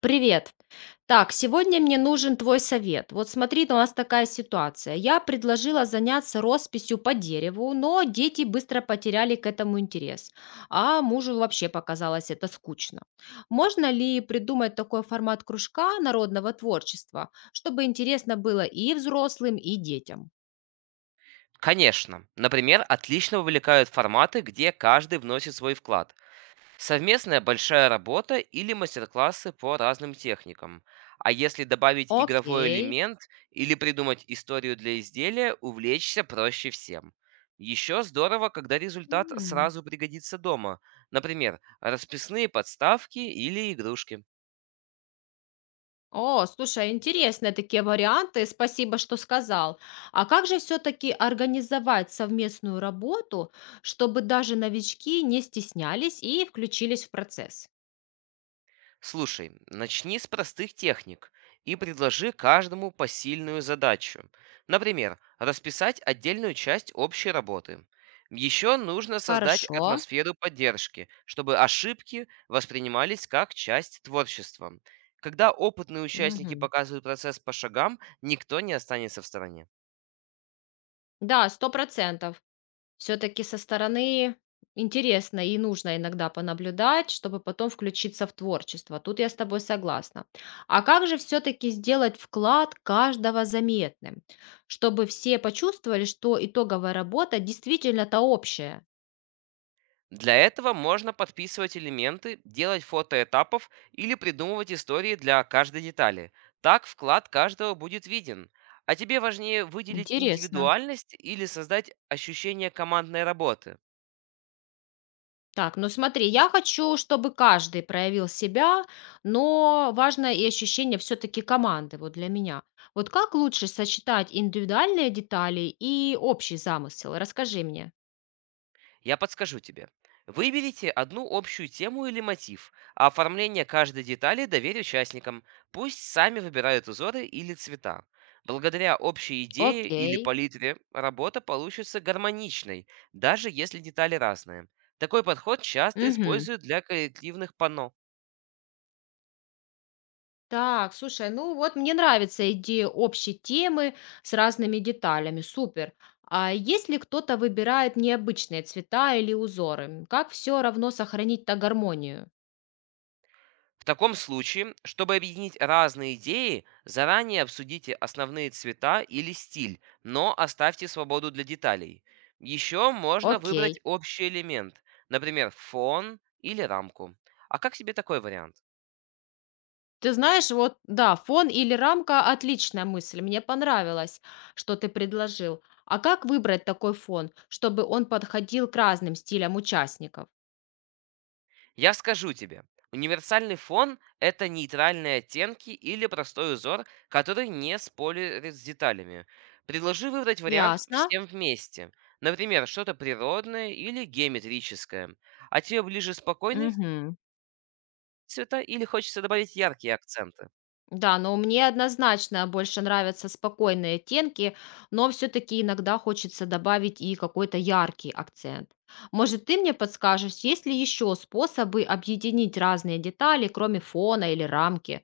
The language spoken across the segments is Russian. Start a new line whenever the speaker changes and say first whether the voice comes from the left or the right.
left: Привет. Так, сегодня мне нужен твой совет. Вот смотри, у нас такая ситуация. Я предложила заняться росписью по дереву, но дети быстро потеряли к этому интерес, а мужу вообще показалось это скучно. Можно ли придумать такой формат кружка народного творчества, чтобы интересно было и взрослым, и детям?
right: Конечно. Например, отлично вовлекают форматы, где каждый вносит свой вклад. Совместная большая работа или мастер-классы по разным техникам. А если добавить игровой
left: Окей.
right: элемент или придумать историю для изделия, увлечься проще всем. Еще здорово, когда результат
left: М.
right: сразу пригодится дома. Например, расписные подставки или игрушки.
left: О, слушай, а интересные такие варианты. Спасибо, что сказал. А как же все-таки организовать совместную работу, чтобы даже новички не стеснялись и включились в процесс?
right: Слушай, начни с простых техник и предложи каждому посильную задачу. Например, расписать отдельную часть общей работы. Еще нужно создать
left: Хорошо.
right: атмосферу поддержки, чтобы ошибки воспринимались как часть творчества. Когда опытные участники
left: Мгм.
right: показывают процесс по шагам, никто не останется в стороне.
left: Да, сто процентов. Все таки со стороны интересно и нужно иногда понаблюдать, чтобы потом включиться в творчество. Тут я с тобой согласна. А как же все таки сделать вклад каждого заметным, чтобы все почувствовали, что итоговая работа действительно-то общая?
right: Для этого можно подписывать элементы, делать фото этапов или придумывать истории для каждой детали. Так вклад каждого будет виден. А тебе важнее выделить
left: Интересно.
right: индивидуальность или создать ощущение командной работы?
left: Так, ну смотри, я хочу, чтобы каждый проявил себя, но важно и ощущение все таки команды вот для меня. Вот как лучше сочетать индивидуальные детали и общий замысел? Расскажи мне.
right: Я подскажу тебе. Выберите одну общую тему или мотив, а оформление каждой детали доверь участникам. Пусть сами выбирают узоры или цвета. Благодаря общей идее или
left: Окей.
right: палитре работа получится гармоничной, даже если детали разные. Такой подход часто
left: Мгм.
right: используют для коллективных панно.
left: Так, слушай, ну вот мне нравится идея общей темы с разными деталями. Супер. А если кто-то выбирает необычные цвета или узоры, как все равно сохранить-то гармонию?
right: В таком случае, чтобы объединить разные идеи, заранее обсудите основные цвета или стиль, но оставьте свободу для деталей. Еще можно
left: Окей.
right: выбрать общий элемент, например, фон или рамку. А как тебе такой вариант?
left: Ты знаешь, вот да, фон или рамка — отличная мысль. Мне понравилось, что ты предложил. А как выбрать такой фон, чтобы он подходил к разным стилям участников?
right: Я скажу тебе, универсальный фон — это нейтральные оттенки или простой узор, который не спорит с деталями. Предложи выбрать вариант
left: Ясно.
right: всем вместе. Например, что-то природное или геометрическое. А тебе ближе спокойные
left: Мгм.
right: цвета или хочется добавить яркие акценты?
left: Да, но мне однозначно больше нравятся спокойные оттенки, но все-таки иногда хочется добавить и какой-то яркий акцент. Может, ты мне подскажешь, есть ли еще способы объединить разные детали, кроме фона или рамки?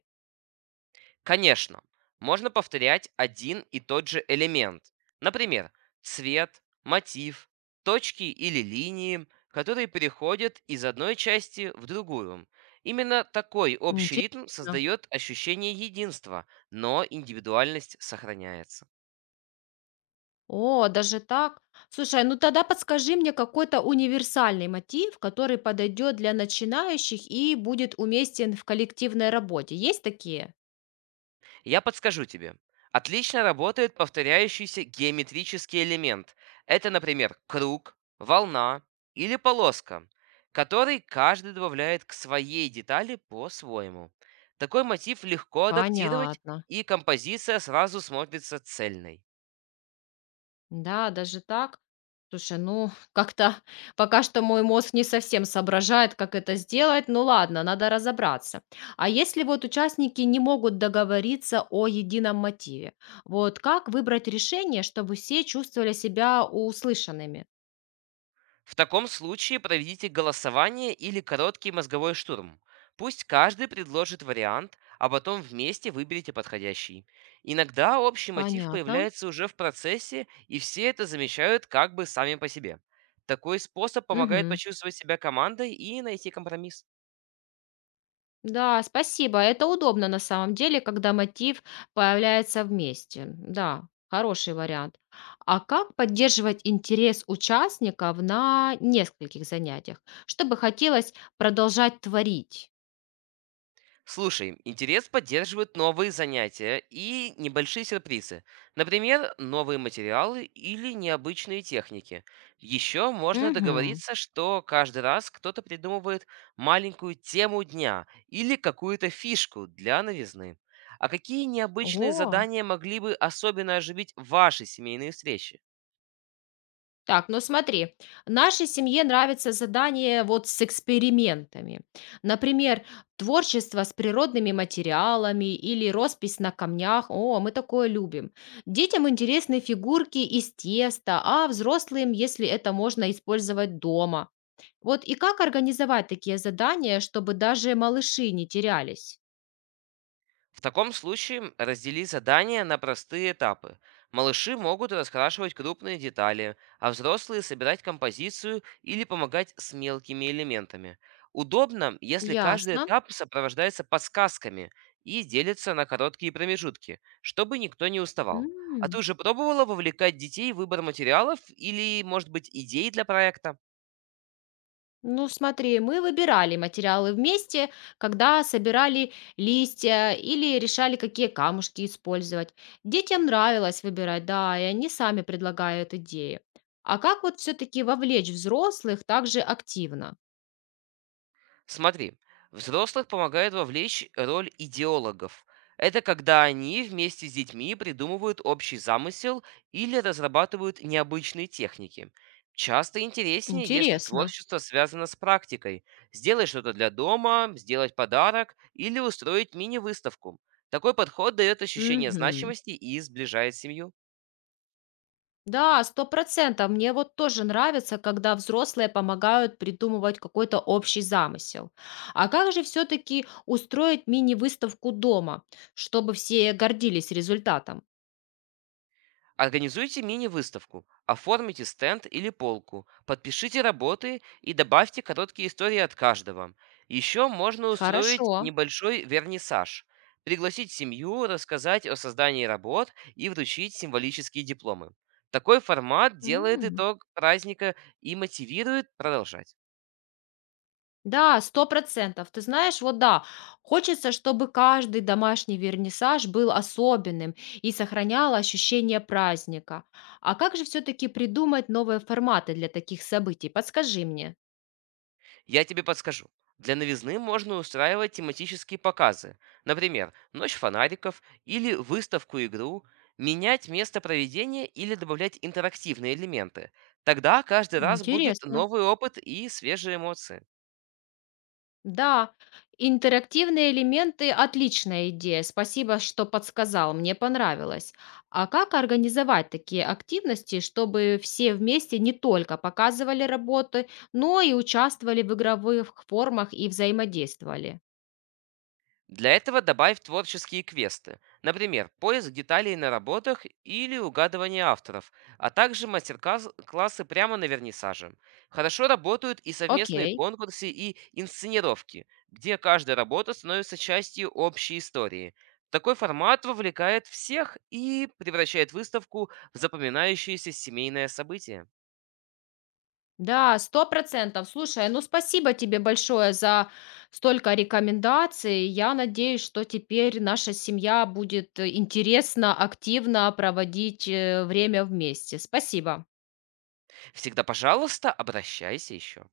right: Конечно, можно повторять один и тот же элемент. Например, цвет, мотив, точки или линии, которые переходят из одной части в другую. Именно такой общий ритм
left: Интересно.
right: создает ощущение единства, но индивидуальность сохраняется.
left: О, даже так? Слушай, ну тогда подскажи мне какой-то универсальный мотив, который подойдет для начинающих и будет уместен в коллективной работе. Есть такие?
right: Я подскажу тебе. Отлично работает повторяющийся геометрический элемент. Это, например, круг, волна или полоска, который каждый добавляет к своей детали по-своему. Такой мотив легко адаптировать,
left: Понятно.
right: и композиция сразу смотрится цельной.
left: Да, даже так? Слушай, ну, как-то пока что мой мозг не совсем соображает, как это сделать. Ну ладно, надо разобраться. А если вот участники не могут договориться о едином мотиве, вот как выбрать решение, чтобы все чувствовали себя услышанными?
right: В таком случае проведите голосование или короткий мозговой штурм. Пусть каждый предложит вариант, а потом вместе выберите подходящий. Иногда общий мотив
left: Понятно.
right: появляется уже в процессе, и все это замечают как бы сами по себе. Такой способ помогает
left: Мгм.
right: почувствовать себя командой и найти компромисс.
left: Да, спасибо. Это удобно на самом деле, когда мотив появляется вместе. Да, хороший вариант. А как поддерживать интерес участников на нескольких занятиях, чтобы хотелось продолжать творить?
right: Слушай, интерес поддерживают новые занятия и небольшие сюрпризы. Например, новые материалы или необычные техники. Еще можно
left: Угу.
right: договориться, что каждый раз кто-то придумывает маленькую тему дня или какую-то фишку для новизны. А какие необычные
left: О,
right: задания могли бы особенно оживить ваши семейные встречи?
left: так, ну смотри, нашей семье нравится задание вот с экспериментами. Например, творчество с природными материалами или роспись на камнях. О, мы такое любим. Детям интересны фигурки из теста, а взрослым, если это можно использовать дома. Вот и как организовать такие задания, чтобы даже малыши не терялись?
right: В таком случае раздели задания на простые этапы. Малыши могут раскрашивать крупные детали, а взрослые собирать композицию или помогать с мелкими элементами. Удобно, если каждый
left: Ясно.
right: этап сопровождается подсказками и делится на короткие промежутки, чтобы никто не уставал. А ты
left: М.
right: уже пробовала вовлекать детей в выбор материалов или, может быть, идей для проекта?
left: Ну, смотри, мы выбирали материалы вместе, когда собирали листья или решали, какие камушки использовать. Детям нравилось выбирать, да, и они сами предлагают идеи. А как вот все-таки вовлечь взрослых также активно?
right: Смотри, взрослых помогает вовлечь роль идеологов. Это когда они вместе с детьми придумывают общий замысел или разрабатывают необычные техники. Часто интереснее, если
left: Интересно.
right: творчество связано с практикой. Сделать что-то для дома, сделать подарок или устроить мини-выставку. Такой подход дает ощущение
left: Мгм.
right: значимости и сближает семью.
left: Да, сто процентов. Мне вот тоже нравится, когда взрослые помогают придумывать какой-то общий замысел. А как же все-таки устроить мини-выставку дома, чтобы все гордились результатом?
right: Организуйте мини-выставку, оформите стенд или полку, подпишите работы и добавьте короткие истории от каждого. Еще можно
left: Хорошо.
right: устроить небольшой вернисаж, пригласить семью, рассказать о создании работ и вручить символические дипломы. Такой формат делает
left: М.
right: итог праздника и мотивирует продолжать.
left: Да, сто процентов. Ты знаешь, вот да, хочется, чтобы каждый домашний вернисаж был особенным и сохранял ощущение праздника. А как же все-таки придумать новые форматы для таких событий? Подскажи мне.
right: Я тебе подскажу. Для новизны можно устраивать тематические показы, например, ночь фонариков или выставку-игру, менять место проведения или добавлять интерактивные элементы. Тогда каждый раз будет
left: Интересно.
right: новый опыт и свежие эмоции.
left: Да, интерактивные элементы — отличная идея. Спасибо, что подсказал, мне понравилось. А как организовать такие активности, чтобы все вместе не только показывали работы, но и участвовали в игровых формах и взаимодействовали?
right: Для этого добавь творческие квесты, например, поиск деталей на работах или угадывание авторов, а также мастер-классы прямо на вернисаже. Хорошо работают и совместные
left: Окей.
right: конкурсы и инсценировки, где каждая работа становится частью общей истории. Такой формат вовлекает всех и превращает выставку в запоминающееся семейное событие.
left: Да, сто процентов. Слушай, ну спасибо тебе большое за столько рекомендаций. Я надеюсь, что теперь наша семья будет интересно, активно проводить время вместе. Спасибо.
right: Всегда, пожалуйста, обращайся еще.